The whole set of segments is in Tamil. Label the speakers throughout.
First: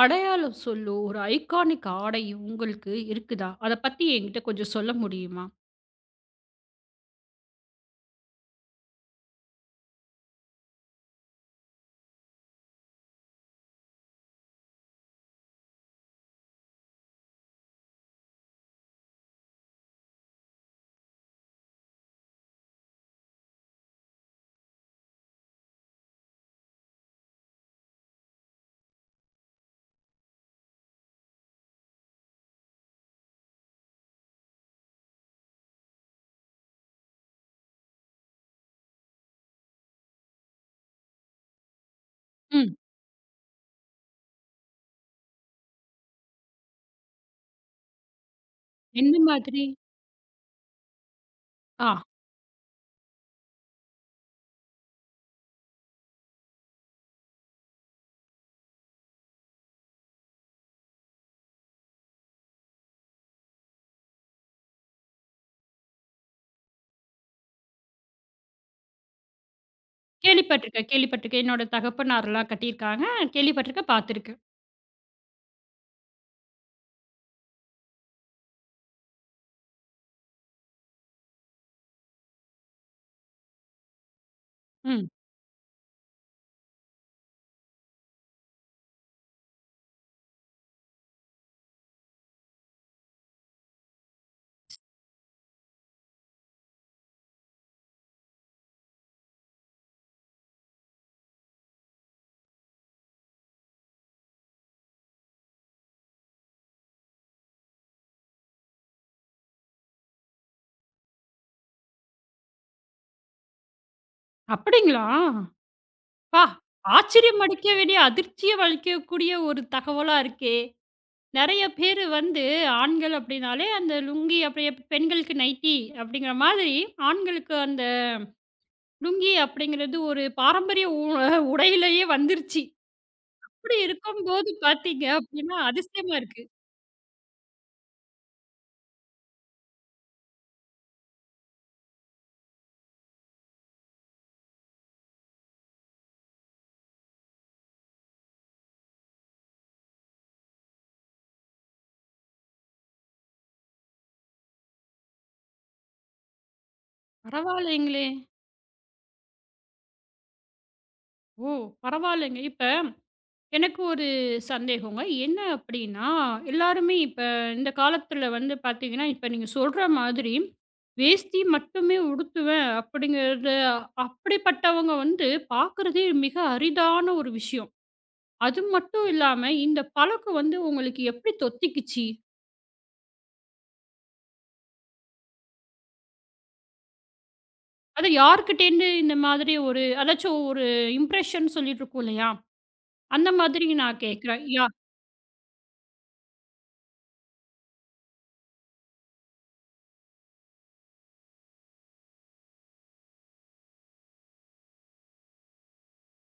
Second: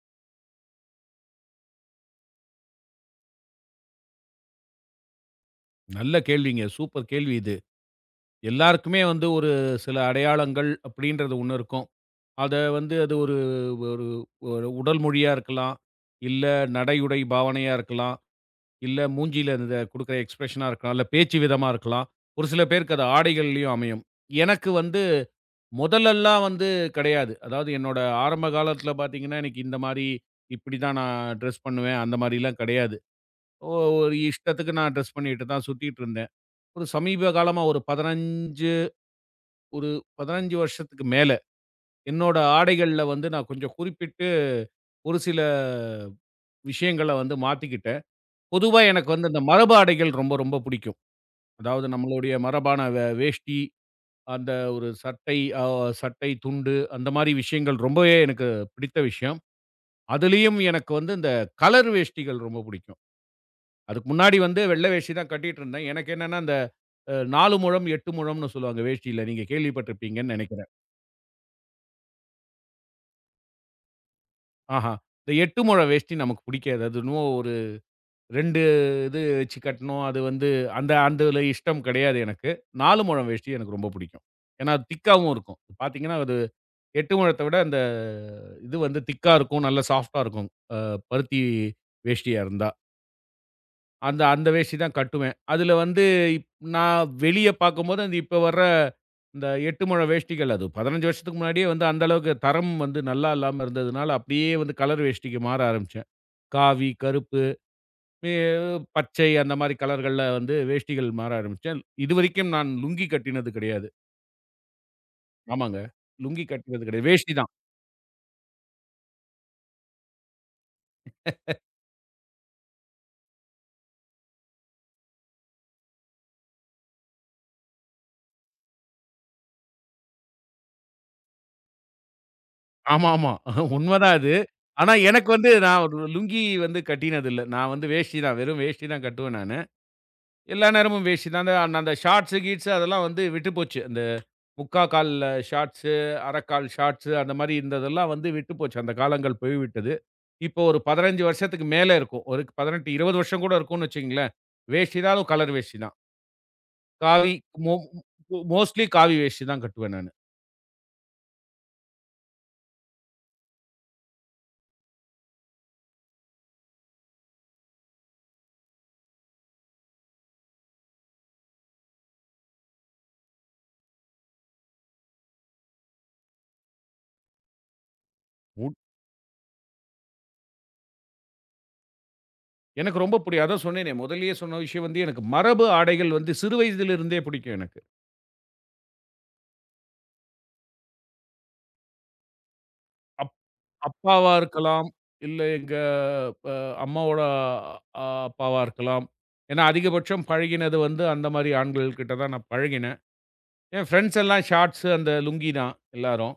Speaker 1: அடையாளம் சொல்லோ, ஒரு ஐகானிக் ஆடை உங்களுக்கு இருக்குதா? அத பத்தி என்கிட்ட கொஞ்சம் சொல்ல முடியுமா?
Speaker 2: நல்ல கேள்விங்க. சூப்பர் கேள்வி இது. எல்லாருக்குமே வந்து ஒரு சில அடையாளங்கள் அப்படின்றது ஒண்ணு இருக்கும். அத வந்து அது ஒரு ஒரு ஒரு உடல் மொழியா இருக்கலாம். இல்ல நடை, உடை, பாவனையா இருக்கலாம். இல்ல மூஞ்சியில இந்த குடுக்குற எக்ஸ்பிரஷனா இருக்கலாம். இல்ல பேச்சு விதமா இருக்கலாம். ஒரு சில பேருக்கு அது ஆடைகள்லயும் அமையும். எனக்கு வந்து முதல்லலாம் வந்து கிடையாது. அதாவது என்னோட ஆரம்ப காலத்தில பார்த்தீங்கன்னா, எனக்கு இந்த மாரி இப்படி தான் நான் ட்ரெஸ் பண்ணுவேன். அந்த மாரிலாம் கிடையாது. ஒ ஒரு இஷ்டத்துக்கு நான் ட்ரெஸ் பண்ணிட்டு தான் சுத்திட்டு இருந்தேன். ஒரு சமீப காலமா ஒரு 15 ஒரு 15 வருஷத்துக்கு மேல, என்னோட
Speaker 1: ம்.
Speaker 2: ஆடைகள்ல வந்து நான் கொஞ்சம் குறிப்பிட்டு ஒரு சில விஷயங்கள வந்து மாத்திக்கிட்டேன். பொதுவா எனக்கு
Speaker 1: எந்த
Speaker 2: வந்து இந்த
Speaker 1: மாதிரி?
Speaker 2: மரபு ஆடைகள் ரொம்ப, ரொம்ப புடிக்கும். அதாவது
Speaker 1: ஆ,
Speaker 2: நம்மளுடைய மரபான வேஷ்டி, அந்த ஒரு சட்டை, துண்டு அந்த மாரி விஷயங்கள் ரொம்பவே எனக்கு பிடித்த விஷயம். அதுலயும் எனக்கு வந்து இந்த கலர் வேஷ்டிகள் ரொம்ப புடிக்கும். அதுக்கு முன்னாடி வந்து வெள்ள வேஷ்டி தான் கட்டிட்டு இருந்தேன். எனக்கு என்னன்னா, அந்த 4 முழம், 8 முழம்னு சொல்லுவாங்க வேஷ்டியில. நீங்க கேள்விப்பட்டிருப்பீங்கன்னு நெனைக்கிறேன்.
Speaker 1: கேள்விப்பட்டுருக்கேன், கேள்விப்பட்டுருக்கேன். என்னோட தகப்பனார்லாம் கட்டியிருக்காங்க. கேள்விப்பட்டுருக்கேன், பார்த்துருக்கேன்.
Speaker 2: ஆஹா. இந்த 8 முழ வேஷ்டி நமக்கு பிடிக்காது. அது என்னமோ ஒரு 2 இது வச்சு கட்டணும். அது வந்து அந்த அதுல இஷ்டம் கிடையாது எனக்கு. 4 முழம் வேஷ்டி எனக்கு ரொம்ப பிடிக்கும். ஏன்னா
Speaker 1: ம்.
Speaker 2: திக்காவும் இருக்கும். பார்த்தீங்கன்னா, அது 8 முழத்த விட அந்த இது வந்து திக்கா இருக்கும். நல்ல சாஃப்ட்டா இருக்கும். அ பருத்தி வேஷ்டியா இருந்தா. அந்த அந்த வேஷ்டி தான் கட்டுவேன். அதுல வந்து இப் நான் வெளிய பார்க்கும்போது, அந்த இப்ப வர்ற இந்த 8 முழ வேஷ்டிகள் அது 15 வருஷத்துக்கு முன்னாடியே வந்து அந்த அளவுக்கு தரம் வந்து நல்லா இல்லாம இருந்ததுனால, அப்படியே வந்து கலர் வேஷ்டிக்கு மாற ஆரம்பிச்சேன். காவி, கருப்பு, மே பச்சை அந்த மாரி கலர்கள்ல வந்து வேஷ்டிகள் மாற ஆரம்பிச்சேன். இதுவரைக்கும் நான் லுங்கி கட்டினது கிடையாது.
Speaker 1: அப்படிங்களா?
Speaker 2: ஆமாங்க.
Speaker 1: பா!
Speaker 2: லுங்கி கட்டினது கிடையாது. வேஷ்டி
Speaker 1: ஆச்சரியம்
Speaker 2: தான்.
Speaker 1: அளிக்க வேண்டிய, அதிர்ச்சிய அளிக்கக்கூடிய ஒரு தகவலா இருக்கே! நெறைய பேரு வந்து ஆண்கள் அப்படின்னாலே, அந்த லுங்கி அப்படியே பெண்களுக்கு நைட்டி அப்படிங்கிற மாதிரி, ஆண்களுக்கு அந்த லுங்கி அப்படிங்கிறது ஒரு பாரம்பரிய உடையிலேயே வந்துருச்சு.
Speaker 2: ஆமா, ஆமா.
Speaker 1: அப்படி
Speaker 2: உண்மதான் அது.
Speaker 1: இருக்கும்போது
Speaker 2: ஆனா
Speaker 1: பார்த்தீங்க
Speaker 2: எனக்கு வந்து
Speaker 1: அப்படின்னா,
Speaker 2: நான் ஒரு
Speaker 1: அதிசயமா
Speaker 2: லுங்கி
Speaker 1: இருக்கு.
Speaker 2: வந்து கட்டினது இல்ல. நான் வந்து வேஷ்டி தான். வெறும் வேஷ்டி தான் கட்டுவேன் நானு. எல்லா நேரமும் வேஷ்டி தான். அந்த அந்த ஷார்ட்ஸு, கீட்ஸு அதெல்லாம் வந்து விட்டு போச்சு. அந்த 3/4 கால் ஷார்ட்ஸு, 1/2 கால் ஷார்ட்ஸு அந்த மாரி இருந்ததெல்லாம் வந்து விட்டு போச்சு. அந்த காலங்கள் போய்விட்டது. இப்போ ஒரு 15 வருஷத்துக்கு மேல இருக்கும். ஒரு 18, 20 வருஷம் கூட இருக்கும்னு வச்சுக்கங்களேன். வேஷ்டி தான், அதுவும் கலர் வேஷ்டி தான். காவி மோ
Speaker 1: பரவாயில்லைங்களே!
Speaker 2: மோஸ்ட்லி காவி வேஷ்டி தான் கட்டுவேன் நானு.
Speaker 1: ஓ! பரவாயில்லைங்க. இப்ப எனக்கு ஒரு சந்தேகங்க. என்ன அப்படின்னா, எல்லாருமே இப்ப இந்த காலத்துல வந்து பார்த்தீங்கன்னா, இப்ப நீங்க சொல்ற மாதிரி வேஷ்டி மட்டுமே உடுத்துவேன் அப்படிங்கிறது அப்படிப்பட்டவங்க வந்து பார்க்குறதே மிக அரிதான ஒரு விஷயம். அது
Speaker 2: உட்
Speaker 1: மட்டும் இல்லாம இந்த பழக்கம் வந்து உங்களுக்கு எப்படி தொத்திக்கிச்சு?
Speaker 2: எனக்கு ரொம்ப புடிக்கும். அதான் சொன்னேனே, முதல்லயே சொன்ன விஷயம் வந்து எனக்கு மரபு ஆடைகள் வந்து சிறு வயதிலிருந்தே பிடிக்கும் எனக்கு.
Speaker 1: அது யார்கிட்டேருந்து இந்த மாதிரி ஒரு அதாச்சும் ஒரு இம்ப்ரஷன் சொல்லிட்டு இருக்கோம் இல்லையா? அந்த
Speaker 2: அப்
Speaker 1: மாதிரி நான்
Speaker 2: அப்பாவா
Speaker 1: கேட்குறேன்.
Speaker 2: இருக்கலாம். இல்ல எங்க அ அம்மாவோட அப்பாவா இருக்கலாம். ஏன்னா அதிகபட்சம் பழகினது வந்து அந்த மாரி ஆண்கள் கிட்ட தான் நான் பழகினேன். என் ஃப்ரெண்ட்ஸ் எல்லாம் ஷார்ட்ஸ் அந்த லுங்கி தான் எல்லாரும்.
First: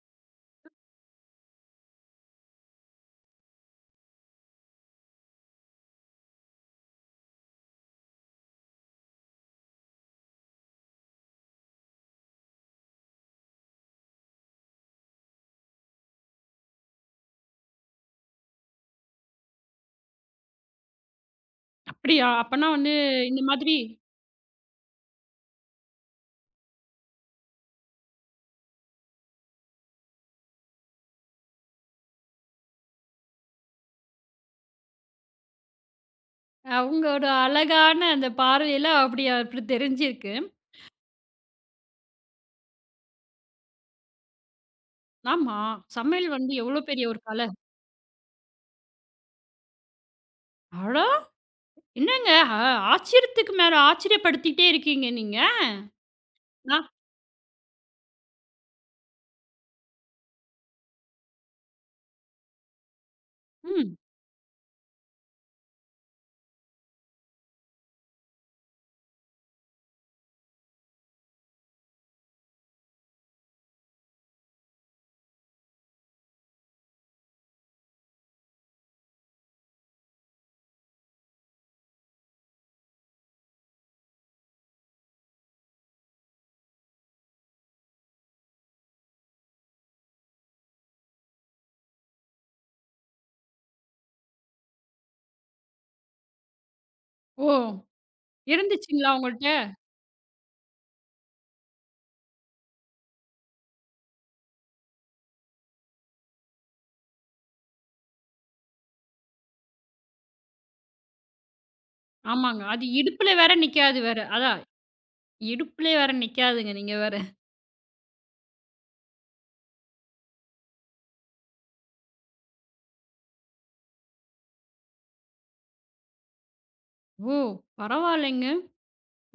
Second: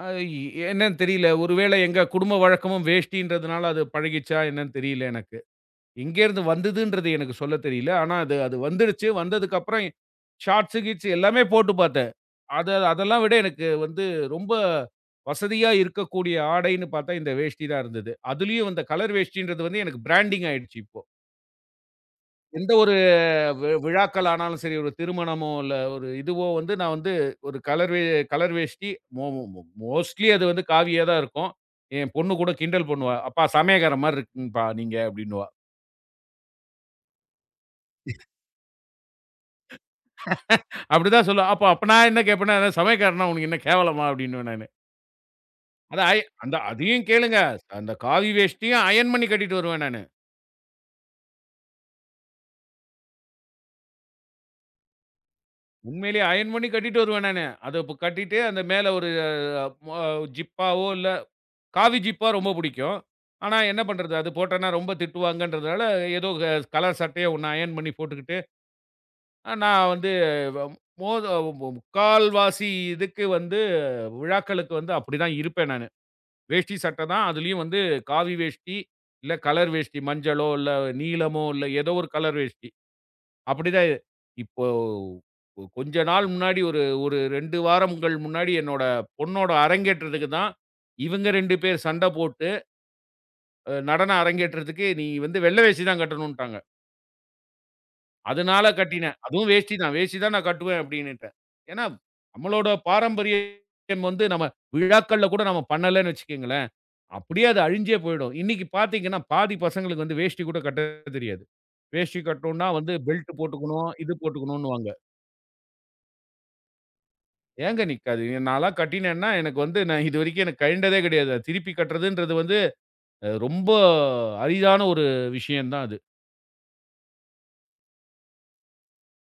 Speaker 2: அ என்னன்னு தெரியல. ஒருவேளை எங்க குடும்ப வழக்கமும் வேஷ்டின்றதுனால அது பழகிச்சா என்னன்னு தெரியல எனக்கு. எங்கேருந்து வந்ததுன்றது எனக்கு சொல்ல தெரியல. ஆனா அது அது வந்துடுச்சு. வந்ததுக்கப்புறம் ஷார்ட்ஸ், கீட்ஸ் எல்லாமே போட்டு பார்த்தேன். அது அதெல்லாம் விட எனக்கு வந்து ரொம்ப வசதியா இருக்கக்கூடிய ஆடைன்னு பார்த்தா, இந்த வேஷ்டி தான் இருந்தது. அதுலயும் இந்த கலர் வேஷ்டின்றது வந்து எனக்கு பிராண்டிங் ஆயிடுச்சு இப்போ.
Speaker 1: அப்படியா? அப்பன்னா
Speaker 2: எந்த
Speaker 1: வந்து
Speaker 2: ஒரு
Speaker 1: இந்த
Speaker 2: வி
Speaker 1: மாதிரி
Speaker 2: விழாக்கள் ஆனாலும் சரி, ஒரு திருமணமோ, இல்ல ஒரு இதுவோ வந்து நான் வந்து ஒரு கலர் வேஷ்டி மோ மோ மோஸ்ட்லி அது வந்து காவியா தான் இருக்கும். என் பொண்ணு கூட கிண்டல் பண்ணுவா. "அப்பா சமயக்காரன் மாரி இருக்குங்கப்பா நீங்க" அப்படின்னுவா.
Speaker 1: அவங்களோட அழகான அந்த பார்வையில அப்படி அப்படி தெரிஞ்சிருக்கு.
Speaker 2: அப்படிதான் சொல்லுவா. அப்ப அப்ப நான் என்ன கேட்பேன்னா, "சமயக்காரன்னா உனக்கு என்ன கேவலமா?" அப்படின்னுவேன் நானு.
Speaker 1: ஆமா.
Speaker 2: அத அய
Speaker 1: சமையல் வந்து
Speaker 2: அந்த
Speaker 1: எவ்வளோ
Speaker 2: அதையும்
Speaker 1: பெரிய ஒரு
Speaker 2: கேளுங்க.
Speaker 1: கலை.
Speaker 2: அந்த காவி வேஷ்டியும் அயர்ன் பண்ணி கட்டிட்டு வருவேன் நானு.
Speaker 1: அட! என்னங்க அ ஆச்சரியத்துக்கு மேல ஆச்சரியப்படுத்திட்டே இருக்கீங்க நீங்க.
Speaker 2: உண்மையிலேயே அயர்ன் பண்ணி
Speaker 1: நான்
Speaker 2: கட்டிட்டு வருவேன் நானு. அத இப்ப கட்டிட்டு அந்த மேல ஒரு மொ ஜிப்பாவோ இல்ல காவி ஜிப்பா ரொம்ப புடிக்கும். ஆனா என்ன
Speaker 1: ம்.
Speaker 2: பண்றது? அது போட்டோம்னா ரொம்ப திட்டுவாங்கன்றதுனால, ஏதோ கலர் சட்டைய ஒண்ணு அயர்ன் பண்ணி போட்டுக்கிட்டு, நான் வந்து வ மோத மு முக்கால்வாசி இதுக்கு வந்து விழாக்களுக்கு வந்து அப்படிதான் இருப்பேன் நானு. வேஷ்டி சட்டை தான். அதுலயும் வந்து காவி வேஷ்டி, இல்ல கலர் வேஷ்டி. மஞ்சளோ, இல்ல நீலமோ, இல்ல ஏதோ ஒரு கலர் வேஷ்டி. அப்படிதான் இது. இப்போ கொஞ்ச நாள் முன்னாடி ஒரு ஒரு 2 வாரங்கள் முன்னாடி என்னோட பொண்ணோட அரங்கேற்றத்துக்கு தான், இவங்க 2 பேர் சண்ட போட்டு, நடன அரங்கேற்றத்துக்கு "நீ வந்து வெள்ள வேஷ்டி தான் கட்டணும்ன்ட்டாங்க."
Speaker 1: ஓ!
Speaker 2: அதனால
Speaker 1: இருந்துச்சுங்களா
Speaker 2: கட்டினேன். அதுவும்
Speaker 1: உங்கள்ட்ட?
Speaker 2: வேஷ்டி தான். "வேஷ்டி தான் நான் கட்டுவேன்" அப்படின்னுட்டேன். ஏன்னா, நம்மளோட பாரம்பரியம் வந்து நம்ம விழாக்கள்ல கூட நம்ம பண்ணலன்னு வச்சுக்கங்களேன், அப்படியே அது அழிஞ்சே போயிடும். இன்னைக்கு பார்த்தீங்கன்னா, பாதி பசங்களுக்கு வந்து வேஷ்டி கூட கட்ட தெரியாது. வேஷ்டி
Speaker 1: ஆமாங்க.
Speaker 2: கட்டணும்னா
Speaker 1: அது
Speaker 2: வந்து
Speaker 1: இடுப்புல
Speaker 2: பெல்ட்
Speaker 1: வேற
Speaker 2: போட்டுக்கணும்,
Speaker 1: நிக்காது
Speaker 2: இது
Speaker 1: வேற. அதான்
Speaker 2: போட்டுக்கணும்னுவாங்க.
Speaker 1: இடுப்புலே வேற நிக்காதுங்க நீங்க வேற.
Speaker 2: ஏங்க நிக்காது? நான்லாம் கட்டினேன்னா, எனக்கு வந்து நான் இதுவரைக்கும் எனக்கு கழண்டதே கிடையாது. அத திருப்பி கட்டுறதுன்றது வந்து ரொம்ப அரிதான ஒரு விஷயம் தான் அது.
Speaker 1: ஓ! பரவாயில்லைங்க.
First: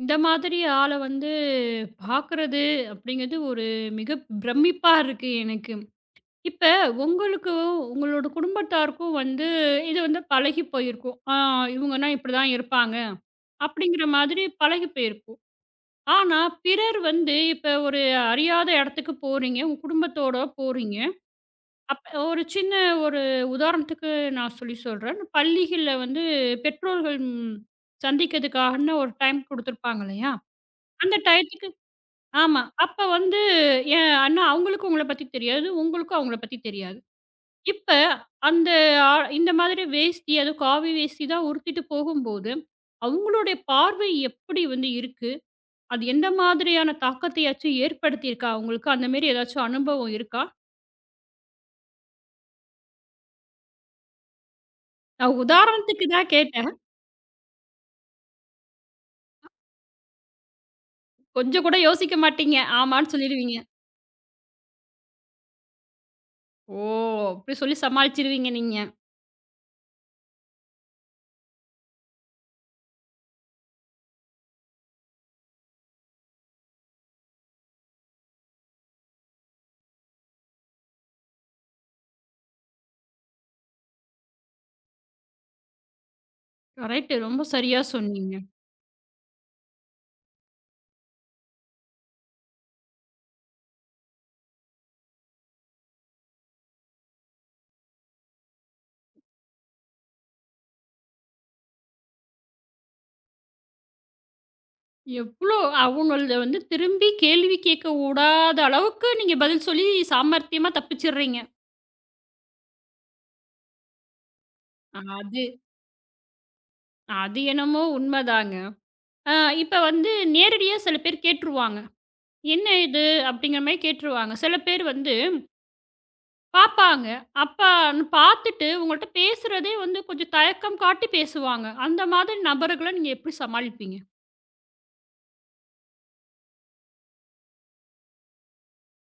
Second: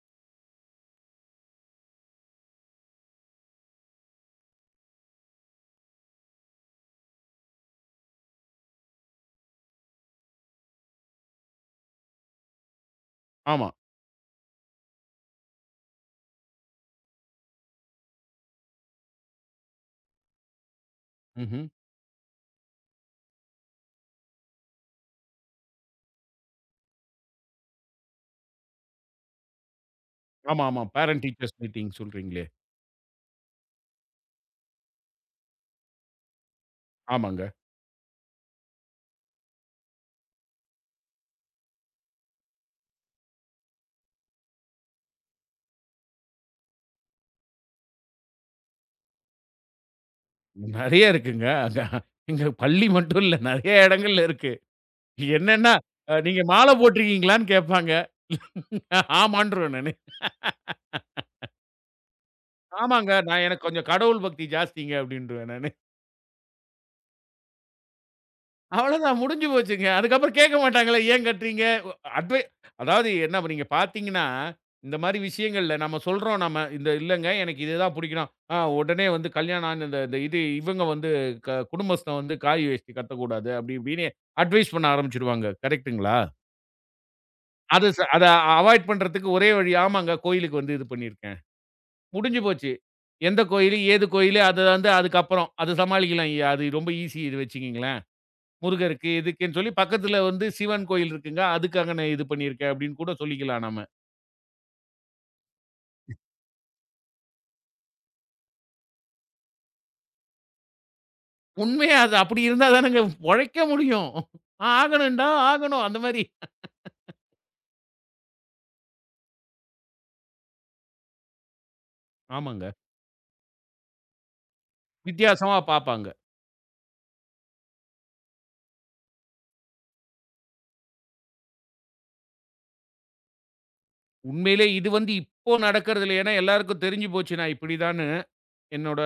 Speaker 1: இந்த மாதிரி ஆள வந்து பார்க்குறது அப்படிங்கிறது ஒரு மிக பிரமிப்பா இருக்கு எனக்கு. இப்ப உங்களுக்கு உங்களோட குடும்பத்தாருக்கும் வந்து இது வந்து பழகி போயிருக்கும். ஆ, இவங்கன்னா இப்படிதான் இருப்பாங்க.
Speaker 2: ஆமா.
Speaker 1: அப்படிங்கிற மாதிரி பழகி போயிருக்கும். ஆனா பிறர் வந்து இப்ப ஒரு அறியாத இடத்துக்கு போறீங்க. உங்க குடும்பத்தோட போறீங்க.
Speaker 2: ம்ஹ்ம்.
Speaker 1: அப்ப ஒரு சின்ன ஒரு உதாரணத்துக்கு நான் சொல்லி சொல்றேன். பள்ளிகள்ல வந்து பெற்றோர்கள் ம் சந்திக்கிறதுக்காகன்னு ஒரு டைம் குடுத்துருப்பாங்க இல்லையா?
Speaker 2: ஆமா, ஆமா.
Speaker 1: அந்த
Speaker 2: பேரன்ட் டீச்சர்ஸ்
Speaker 1: டயத்துக்கு
Speaker 2: மீட்டிங் சொல்றீங்களே.
Speaker 1: ஆமா. அப்ப வந்து என் ஆனா அவங்களுக்கும் உங்கள பத்தி தெரியாது. உங்களுக்கும் அவங்கள பத்தி தெரியாது.
Speaker 2: ஆமாங்க.
Speaker 1: இப்ப அந்த ஆ இந்த மாதிரி வேஷ்டி, அதுவும் காவி வேஷ்டி தான் உடுத்திட்டு போகும்போது, அவங்களுடைய பார்வை எப்படி வந்து இருக்கு? அது எந்த மாதிரியான தாக்கத்தையாச்சும் ஏற்படுத்தியிருக்கா உங்களுக்கு? அந்த மாரி ஏதாச்சும் அனுபவம் இருக்கா?
Speaker 2: நெறைய இருக்குங்க. அங்க எங்க பள்ளி மட்டும் இல்ல. நெறைய இடங்கள்ல இருக்கு.
Speaker 1: நான்
Speaker 2: என்னன்னா,
Speaker 1: உதாரணத்துக்கு தான்
Speaker 2: "நீங்க
Speaker 1: கேட்டேன்.
Speaker 2: மாலை போட்டிருக்கீங்களான்னு?" கேட்பாங்க. ஆமான்றுவேன் நானு.
Speaker 1: கொஞ்சம் கூட யோசிக்க மாட்டீங்க.
Speaker 2: ஆமாங்க.
Speaker 1: ஆமான்னு
Speaker 2: நான்
Speaker 1: சொல்லிருவீங்க.
Speaker 2: எனக்கு கொஞ்சம் கடவுள் பக்தி ஜாஸ்திங்க அப்டின்றுவேன் நானு.
Speaker 1: ஓ! அப்படி சொல்லி சமாளிச்சுருவீங்க நீங்க.
Speaker 2: அவ்வளதான் முடிஞ்சு போச்சுங்க. அதுக்கப்புறம் கேட்க மாட்டாங்களே, ஏன் கட்றீங்க? ஒ அட்வை அதாவது என்ன இப்ப நீங்க பார்த்தீங்கன்னா, இந்த மாரி விஷயங்கள்ல நம்ம சொல்றோம் நம்ம, இந்த இல்லங்க எனக்கு இதுதான் பிடிக்கும். ஆ உடனே வந்து கல்யாணம் ஆன இந்த இந்த இது இவங்க வந்து குடும்பஸ்தன் வந்து காய் வேஷ்டி கட்டக்கூடாது அப்படி இப்படின்னு அட்வைஸ் பண்ண ஆரம்பிச்சுருவாங்க. கரெக்ட்டுங்களா?
Speaker 1: கரெக்ட்டு. ரொம்ப சரியா
Speaker 2: அது ச அத
Speaker 1: சொன்னீங்க.
Speaker 2: அவாய்ட் பண்றதுக்கு ஒரே வழி, ஆமாங்க கோயிலுக்கு வந்து இது பண்ணியிருக்கேன். முடிஞ்சு போச்சு. எந்த கோயிலு, ஏது கோயிலு அது வந்து அதுக்கப்புறம். அது சமாளிக்கலாம். ஐயா, அது ரொம்ப ஈஸி இது வச்சுக்கங்களேன். முருகருக்கு, இதுக்குன்னு சொல்லி பக்கத்துல வந்து சிவன் கோயில் இருக்குங்க. அதுக்காக நான் இது பண்ணியிருக்கேன் அப்படின்னு கூட சொல்லிக்கலாம் நம்ம.
Speaker 1: எவ்ளோ அவங்கள வந்து திரும்பி கேள்வி கேட்க உடாத அளவுக்கு நீங்க பதில் சொல்லி சாமர்த்தியமா தப்பிச்சுடுறீங்க.
Speaker 2: உண்மையா அது அப்படி இருந்தா தானங்க பொழைக்க முடியும். ஆகணும்டா
Speaker 1: அது
Speaker 2: ஆகணும். அந்த மாரி.
Speaker 1: அது என்னமோ உண்மதாங்க. ஆ, இப்ப வந்து நேரடியா சில பேர் கேட்டுருவாங்க.
Speaker 2: ஆமாங்க.
Speaker 1: "என்ன இது?" அப்படிங்கிற மாரி கேட்டுருவாங்க. சில பேர் வந்து
Speaker 2: வித்தியாசமா பார்ப்பாங்க.
Speaker 1: பாப்பாங்க. அப்பான்னு பார்த்துட்டு உங்கள்ட்ட பேசுறதே வந்து கொஞ்சம் தயக்கம் காட்டி பேசுவாங்க. அந்த மாதிரி நபர்கள நீங்க எப்படி சமாளிப்பீங்க?
Speaker 2: உண்மையிலே இது வந்து இப்போ நடக்கறதில்ல. ஏன்னா எல்லாருக்கும் தெரிஞ்சு போச்சு நான் இப்படிதான்னு. என்னோட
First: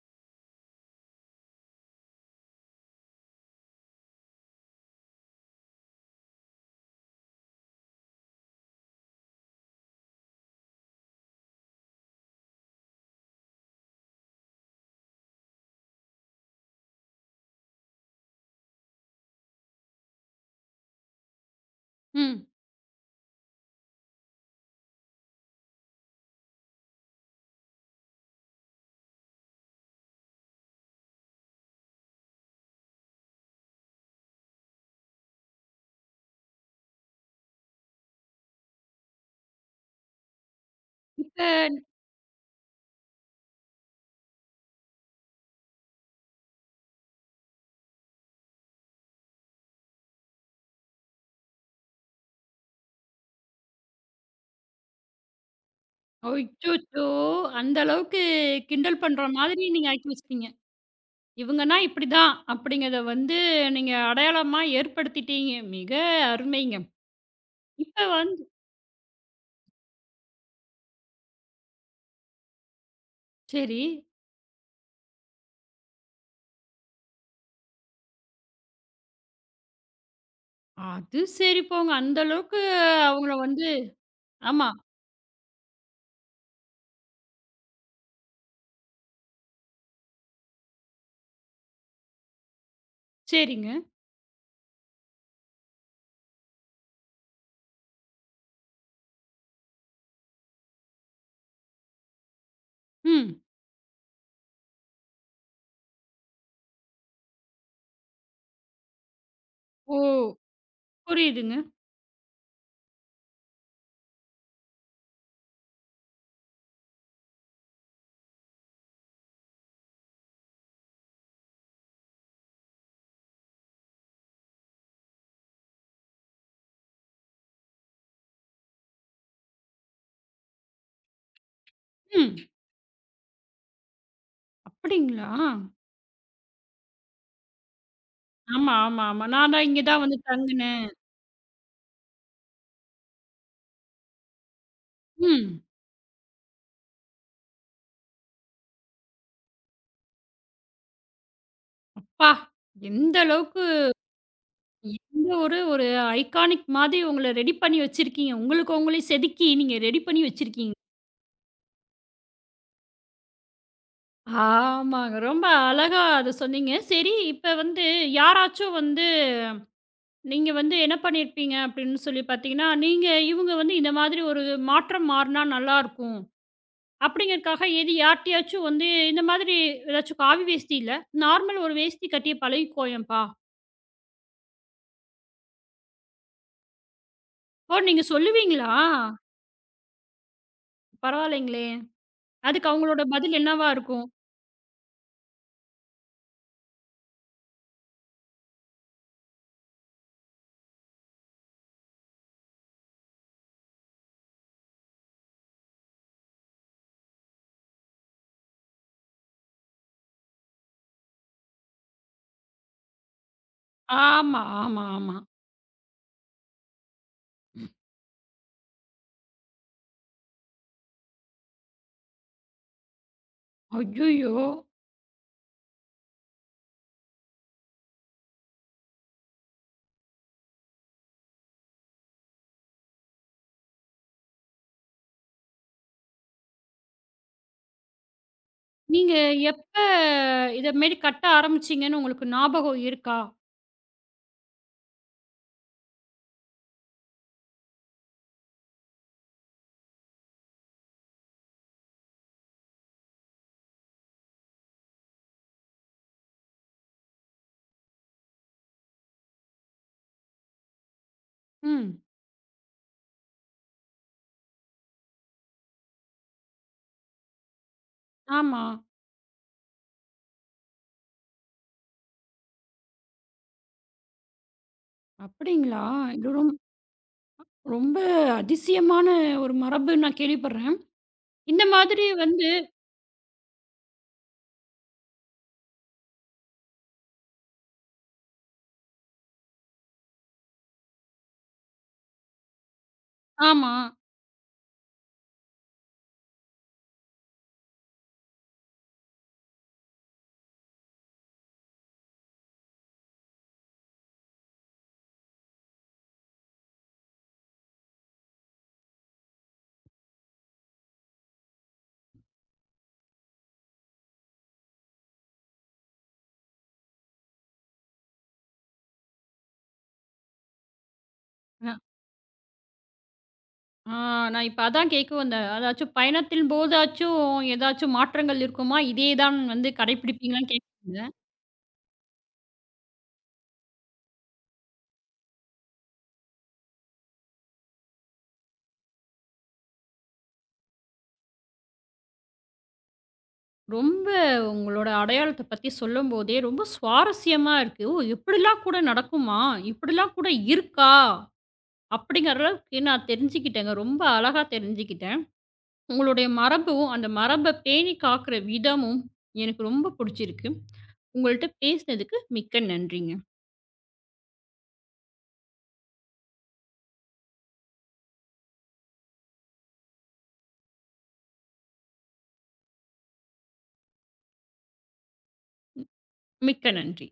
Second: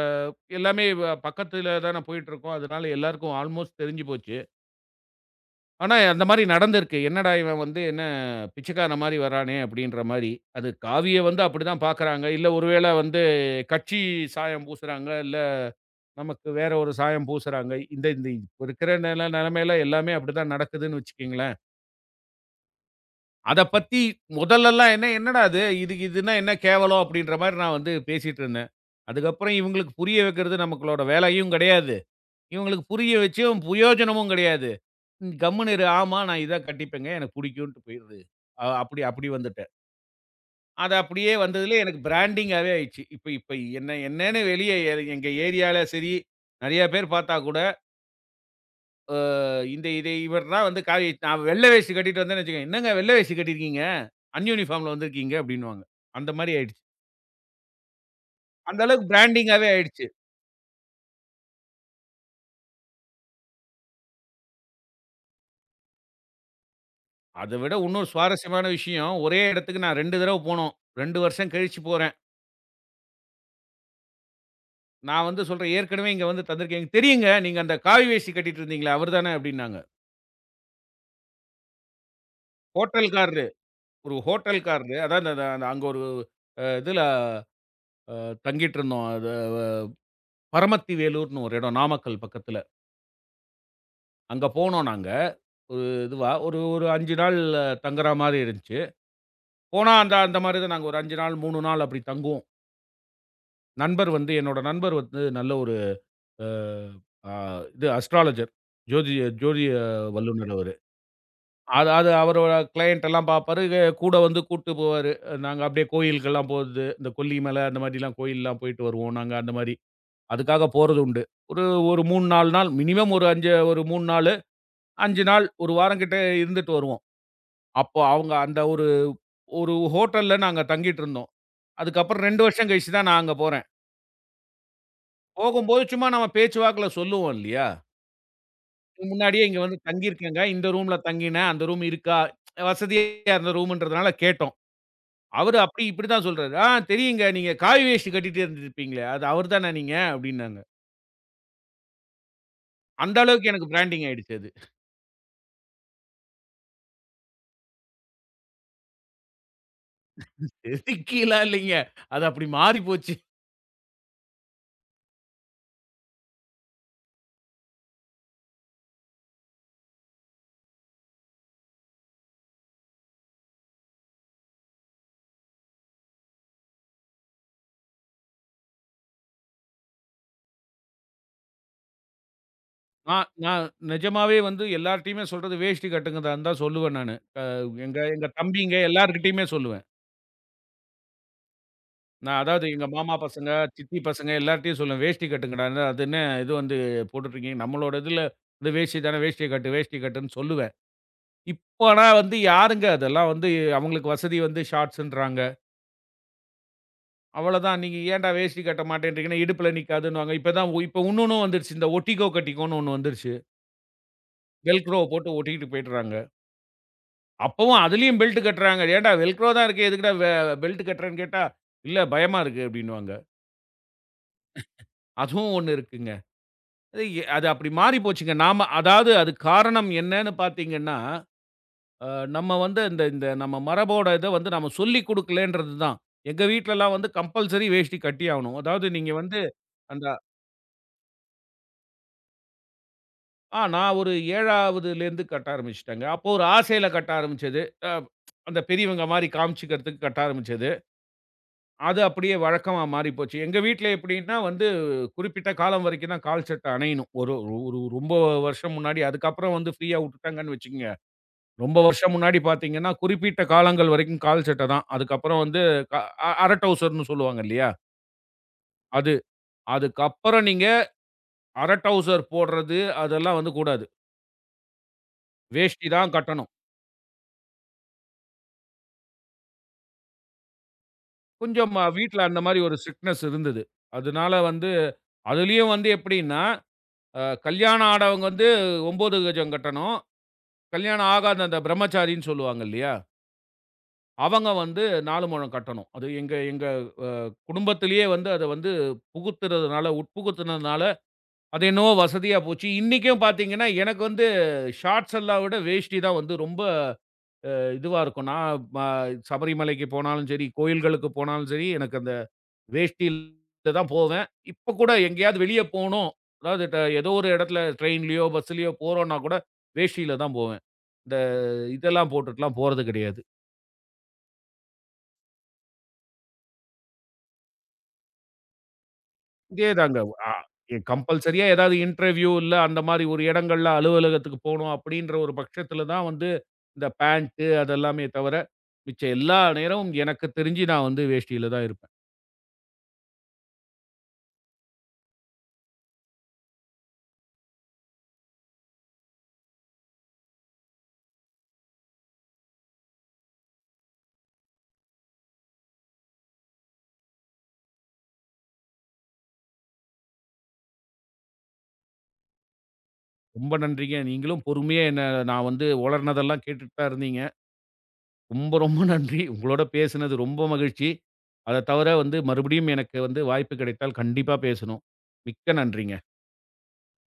Speaker 2: எல்லாமே பக்கத்துல தான போயிட்டுருக்கோம். அதனால எல்லாருக்கும் ஆல்மோஸ்ட் தெரிஞ்சு போச்சு. ஆனா, அந்த மாரி நடந்திருக்கு. என்னடா இவன் வந்து என்ன பிச்சைக்காரன் மாரி வரானே! அப்பிடின்ற மாரி. அது காவிய வந்து அப்பிடிதான் பார்க்குறாங்க. இல்ல ஒருவேள வந்து கட்சி சாயம் பூசுறாங்க. இல்ல நமக்கு வேற ஒரு சாயம் பூசுறாங்க. இந்த இந்த இப்ப இருக்கிற நிலைமையில எல்லாமே அப்பிடிதான் நடக்குதுன்னு வச்சுக்கங்களேன்.
Speaker 1: ம்.
Speaker 2: அத பத்தி முதல்லலாம் என்ன என்னடா இது? இது இதுன்னா என்ன கேவலம் அப்பிடின்ற மாரி நான் வந்து பேசிட்டு இருந்தேன். அதுக்கப்புறம் இவுங்களுக்கு புரிய வைக்கிறது நமக்களோட வேலையும் கிடையாது. இவுங்களுக்கு புரிய வச்சும் பிரயோஜனமும் கிடையாது. கம்முனு இரு. ஆமா, நான் இதான் கட்டிப்பேங்க. எனக்கு புடிக்குன்ட்டு போயிருது. அ அப்படி அப்படி வந்துட்டேன். அது அப்படியே
Speaker 1: இப்ப
Speaker 2: வந்ததுல எனக்கு பிராண்டிங்காவே ஆயிடுச்சு. இப்ப இப்ப என்ன என்னன்னு வெளிய எங்க ஏரியால சரி, நெறைய பேர் பார்த்தா கூட, இந்த இத இவர் தான் வந்து காவி நான் வெள்ள வேஷ்டி கட்டிட்டு வந்தேன்னு வச்சுக்கோங்க. "என்னங்க வெள்ள வேஷ்டி கட்டியிருக்கீங்க? அன்யூனிஃபார்ம்ல வந்திருக்கீங்க" அப்படின்னுவாங்க. அந்த மாரி ஆயிடுச்சு.
Speaker 1: அச்சச்சோ! அந்த அளவுக்கு
Speaker 2: அந்த
Speaker 1: கிண்டல்
Speaker 2: அளவுக்கு
Speaker 1: பண்ற மாதிரி
Speaker 2: பிராண்டிங்காவே
Speaker 1: நீங்க
Speaker 2: ஆயிடுச்சு.
Speaker 1: ஆக்கி வச்சுட்டீங்க. இவங்கன்னா இப்படிதான் அப்படிங்கிறத வந்து நீங்க அடையாளமா ஏற்படுத்திட்டீங்க. மிக அருமைங்க.
Speaker 2: அத விட
Speaker 1: இப்ப
Speaker 2: இன்னொரு
Speaker 1: வந்து
Speaker 2: சுவாரஸ்யமான விஷயம், ஒரே இடத்துக்கு நான் 2 தடவ போனோம். 2 வருஷம் கழிச்சு போறேன்.
Speaker 1: சரி.
Speaker 2: நான் வந்து சொல்றேன், "ஏற்கனவே இங்க வந்து தந்திருக்கீங்க தெரியுங்க. நீங்க அந்த காவி வேஷ்டி கட்டிட்டு இருந்தீங்களே அவரு தானே" அப்டின்னாங்க.
Speaker 1: அது சரி போங்க. அந்த அளவுக்கு அவங்கள
Speaker 2: ஹோட்டல்காரரு.
Speaker 1: வந்து
Speaker 2: ஒரு
Speaker 1: ஆமா.
Speaker 2: ஹோட்டல்காரரு. அதான் அந்த அந்த அங்க ஒரு அ இதுல அ தங்கிட்டு இருந்தோம். அது வ பரமத்தி வேலூர்ன்னு ஒரு இடம். நாமக்கல் பக்கத்துல.
Speaker 1: சரிங்க.
Speaker 2: அங்க போனோம் நாங்க. ஒரு இதுவா ஒரு ஒரு 5 நாள் தங்குற மாரி இருந்துச்சு. போனா அந்த அந்த மாரி தான் நாங்க ஒரு 5 நாள், 3 நாள் அப்டி தங்குவோம்.
Speaker 1: ம்.
Speaker 2: நண்பர் வந்து என்னோட நண்பர் வந்து நல்ல ஒரு அ அ இது அஸ்ட்ராலஜர். ஜோதிய ஜோதிய
Speaker 1: ஓ!
Speaker 2: வல்லுநர் அவரு.
Speaker 1: புரியுதுங்க.
Speaker 2: அது அது அவரோட கிளையண்ட் எல்லாம் பார்ப்பாரு. கூட வந்து கூட்டு போவாரு. நாங்க அப்படியே கோயிலுக்கெல்லாம் போறது, இந்த கொல்லிமலை அந்த மாதிரிலாம் கோயில்லாம் போயிட்டு வருவோம் நாங்க அந்த மாரி. அதுக்காக போறது உண்டு. ஒரு ஒரு 3, 4 நாள் மினிமம் ஒரு 5 ஒரு 3 நாளு, 5 நாள், 1 வாரம் கிட்ட இருந்துட்டு வருவோம். அப்போ அவங்க அந்த ஒரு ஒரு ஹோட்டல்ல நாங்க தங்கிட்டு இருந்தோம். அதுக்கப்புறம்
Speaker 1: ம்.
Speaker 2: 2 வருஷம் கழிச்சு தான் நான் அங்க போறேன்.
Speaker 1: அப்படிங்களா?
Speaker 2: போகும்போது சும்மா நம்ம பேச்சுவாக்குல சொல்லுவோம் இல்லையா?
Speaker 1: ஆமா, ஆமா, ஆமா.
Speaker 2: முன்னாடியே
Speaker 1: நான்
Speaker 2: இங்க
Speaker 1: தான்
Speaker 2: வந்து
Speaker 1: இங்க தான் வந்து
Speaker 2: தங்கியிருக்கேங்க. இந்த
Speaker 1: தங்குனேன்.
Speaker 2: ரூம்ல தங்கினேன். அந்த ரூம் இருக்கா? வசதியா இருந்த ரூம்ன்றதுனால கேட்டோம். அவரு
Speaker 1: ம்.
Speaker 2: அப்படி இப்படி தான் சொல்றாரு. "ஆ தெரியுங்க. நீங்க காவி வேஷ்டி கட்டிட்டு இருந்திருப்பீங்களே! அது அவர் தானா நீங்க?" அப்படின்னாங்க.
Speaker 1: அப்பா! எந்த
Speaker 2: அந்த அளவுக்கு
Speaker 1: அளவுக்கு
Speaker 2: எனக்கு பிராண்டிங் ஆயிடுச்சு அது.
Speaker 1: எந்த ஒரு ஒரு ஐகானிக் மாதிரி உங்கள ரெடி பண்ணி வச்சிருக்கீங்க. உங்களுக்கு உங்களே செதுக்கி நீங்க ரெடி பண்ணி வச்சிருக்கீங்க.
Speaker 2: செதுக்கிலாம் இல்லைங்க. அது அப்படி மாறி போச்சு.
Speaker 1: ஆமாங்க. ரொம்ப அழகா அத சொன்னீங்க. சரி, இப்ப வந்து யாராச்சும் வந்து நீங்க வந்து என்ன பண்ணியிருப்பீங்க அப்படின்னு சொல்லி பார்த்தீங்கன்னா, நீங்க இவங்க வந்து இந்த மாதிரி ஒரு மாற்றம் மாறுனா நல்லாருக்கும். அப்படிங்கிறதுக்காக எது யார்ட்டயாச்சும் வந்து இந்த மாதிரி ஏதாச்சும் காவி வேஷ்டி இல்ல, நார்மல் ஒரு வேஷ்டி கட்டி பழகிக்கோயேன்ப்பா.
Speaker 2: நான் நான் நிஜமாவே வந்து எல்லார்ட்டயுமே சொல்றது வேஷ்டி கட்டுங்கதான்னு தான் சொல்லுவேன் நானு.
Speaker 1: ஓ!
Speaker 2: எங்க
Speaker 1: நீங்க
Speaker 2: எங்க
Speaker 1: சொல்லுவீங்களா?
Speaker 2: தம்பிங்க எல்லார்கிட்டயுமே சொல்லுவேன்.
Speaker 1: பரவாயில்லைங்களே!
Speaker 2: நான் அதாவது
Speaker 1: அதுக்கு
Speaker 2: எங்க
Speaker 1: அவங்களோட
Speaker 2: மாமா
Speaker 1: பதில்
Speaker 2: பசங்க,
Speaker 1: என்னவா
Speaker 2: சித்தி
Speaker 1: இருக்கும்?
Speaker 2: பசங்க எல்லார்ட்டயும் சொல்லுவேன். "வேஷ்டி கட்டுங்கடா. என்ன அது என்ன இது வந்து போட்டுட்டுருக்கீங்க? நம்மளோட இதுல இது வேஷ்டி தானே. வேஷ்டிய கட்டு, வேஷ்டி கட்டுன்னு" சொல்லுவேன். இப்போ ஆனா வந்து யாருங்க அதெல்லாம் வந்து அவங்களுக்கு வசதி வந்து ஷார்ட்ஸ்ன்றாங்க. அவ்வளதான். நீங்க ஏன்டா வேஷ்டி கட்ட மாட்டேன்றீங்கன்னா, இடுப்புல நிக்காதுன்னுவாங்க. இப்ப தான் இப்ப இன்னொன்னு வந்துருச்சு. இந்த ஒட்டிக்கோ கட்டிக்கோன்னு ஒண்ணு வந்துருச்சு.
Speaker 1: ஆமா, ஆமா,
Speaker 2: வெல்க்ரோவ
Speaker 1: ஆமா.
Speaker 2: போட்டு ஒட்டிக்கிட்டு போயிடுறாங்க. அப்பவும் அதிலயும் பெல்ட் கட்டுறாங்க. ஏன்டா வெல்க்ரோ தான் இருக்கு. எதுக்குடா பெல்ட் கட்டுறேன்னு கேட்டா, இல்ல பயமா இருக்கு அப்டின்னுவாங்க.
Speaker 1: ஐய்யயோ!
Speaker 2: அதுவும் ஒண்ணு இருக்குங்க. அது அப்படி மாறி போச்சுங்க. நாம அதாவது அது காரணம் என்னன்னு பார்த்தீங்கன்னா, அ நம்ம வந்து இந்த இந்த நம்ம மரபோட இத வந்து நம்ம சொல்லிக் குடுக்கலன்றது தான். எங்க வீட்லலாம் வந்து கம்பல்சரி வேஷ்டி கட்டியாகணும். அதாவது நீங்க
Speaker 1: நீங்க
Speaker 2: வந்து
Speaker 1: எப்ப
Speaker 2: அந்த
Speaker 1: இத மாரி கட்ட ஆரம்பிச்சீங்கன்னு உங்களுக்கு ஞாபகம் இருக்கா?
Speaker 2: நான் ஒரு 7வதுலேருந்து கட்ட ஆரம்பிச்சுட்டேங்க. அப்போ ஒரு ஆசையில கட்ட ஆரம்பிச்சது. அ அந்த பெரியவங்க மாரி காமிச்சுக்கிறதுக்கு கட்ட ஆரம்பிச்சது. அது அப்படியே வழக்கமா மாறி போச்சு. எங்க வீட்ல எப்படின்னா வந்து குறிப்பிட்ட காலம் வரைக்கும் தான் கால் சட்டை அணியணும். ஒரு ஒரு ஒரு ரொம்ப வருஷம் முன்னாடி அதுக்கப்புறம் வந்து ஃப்ரீயா வுட்டுட்டாங்கன்னு வச்சுக்கங்க. ரொம்ப
Speaker 1: ம்.
Speaker 2: வருஷம் முன்னாடி பார்த்தீங்கன்னா, குறிப்பிட்ட காலங்கள் வரைக்கும் கால் சட்டை தான். அதுக்கப்புறம் வந்து க அ அரை டவுசர்ன்னு சொல்லுவாங்க இல்லையா?
Speaker 1: ஆமா.
Speaker 2: அது. அதுக்கப்புறம் நீங்க அரை டவுசர் போடுறது அதெல்லாம் வந்து கூடாது.
Speaker 1: அப்படிங்களா?
Speaker 2: வேஷ்டி தான்
Speaker 1: இது
Speaker 2: கட்டணும்.
Speaker 1: ரொம் ரொம்ப அதிசயமான ஒரு மரபு நான் கேள்விப்படுறேன். இந்த
Speaker 2: கொஞ்சம்
Speaker 1: மாதிரி
Speaker 2: வீட்ல அந்த
Speaker 1: வந்து
Speaker 2: மாரி ஒரு ஸ்ட்ரிக்ட்னெஸ் இருந்தது. அதனால வந்து அதிலயும் வந்து எப்படின்னா, கல்யாணம் ஆனவங்க வந்து 9 கஜம் கட்டணும். கல்யாணம் ஆகாத அந்த பிரம்மச்சாரின்னு சொல்லுவாங்க இல்லையா?
Speaker 1: ஆமா.
Speaker 2: அவங்க வந்து 4 முழம் கட்டணும். அது எங்க எங்க குடும்பத்திலேயே வந்து அத வந்து புகுத்துறதுனால, உட்புகுத்துனதுனால, அது என்னவோ வசதியா போச்சு. இன்னைக்கும் பார்த்தீங்கன்னா, எனக்கு வந்து ஷார்ட்ஸ் எல்லாம் விட வேஷ்டி தான் வந்து ரொம்ப இதுவா இருக்கும். நான் சபரிமலைக்கு போனாலும் சரி, கோயில்களுக்கு போனாலும் சரி, எனக்கு அந்த வேஷ்டியில தான் போவேன். இப்ப கூட எங்கேயாவது வெளிய போணும். அதாவது ஏதோ ஒரு இடத்துல ட்ரெயின்லயோ, பஸ்லயோ போறோம்னா கூட வேஷ்டியில தான் போவேன். இந்த இதெல்லாம் போட்டுட்டுலாம் போறது கிடையாது.
Speaker 1: ஆ, நான் இப்ப அதான் கேட்க வந்தேன். அதாச்சும் பயணத்தின் போதாச்சும் ஏதாச்சும் மாற்றங்கள் இருக்குமா? இதே தான்
Speaker 2: இதே
Speaker 1: வந்து
Speaker 2: தாங்க. அ
Speaker 1: கடைப்பிடிப்பீங்களான்னு கேட்க வந்தேன்.
Speaker 2: கம்பல்சரியா ஏதாவது இன்டர்வியூ இல்ல அந்த மாரி ஒரு இடங்கள்ல அலுவலகத்துக்கு போணும் அப்படின்ற ஒரு பட்சத்துல தான் வந்து இந்த பேண்ட் அதெல்லாமே தவிர, மிச்ச எல்லா நேரமும் எனக்கு தெரிஞ்சு நான் வந்து வேஷ்டியில தான் இருப்பேன்.
Speaker 1: ரொம்ப உங்களோட அடையாளத்த பத்தி சொல்லும்போதே ரொம்ப சுவாரஸ்யமா இருக்கு. ஓ! இப்படிலாம் கூட நடக்குமா? இப்படிலாம் கூட இருக்கா? அப்படிங்கிற அளவுக்கு நான் தெரிஞ்சுக்கிட்டேங்க. ரொம்ப அழகா தெரிஞ்சுக்கிட்டேன். உங்களுடைய மரபும், அந்த மரப பேணி காக்கிற விதமும் எனக்கு ரொம்ப புடிச்சிருக்கு. உங்கள்ட்ட பேசினதுக்கு மிக்க நன்றிங்க.
Speaker 2: ரொம்ப நன்றிங்க. நீங்களும் பொறுமையா என்ன நான் வந்து உளறுனதெல்லாம் கேட்டுட்டு தான் இருந்தீங்க. ரொம்ப ரொம்ப நன்றி. உங்களோட பேசினது ரொம்ப மகிழ்ச்சி. அத தவிர வந்து மறுபடியும் எனக்கு வந்து வாய்ப்பு கிடைத்தால் கண்டிப்பா பேசணும். மிக்க நன்றிங்க.
Speaker 1: மிக்க நன்றி.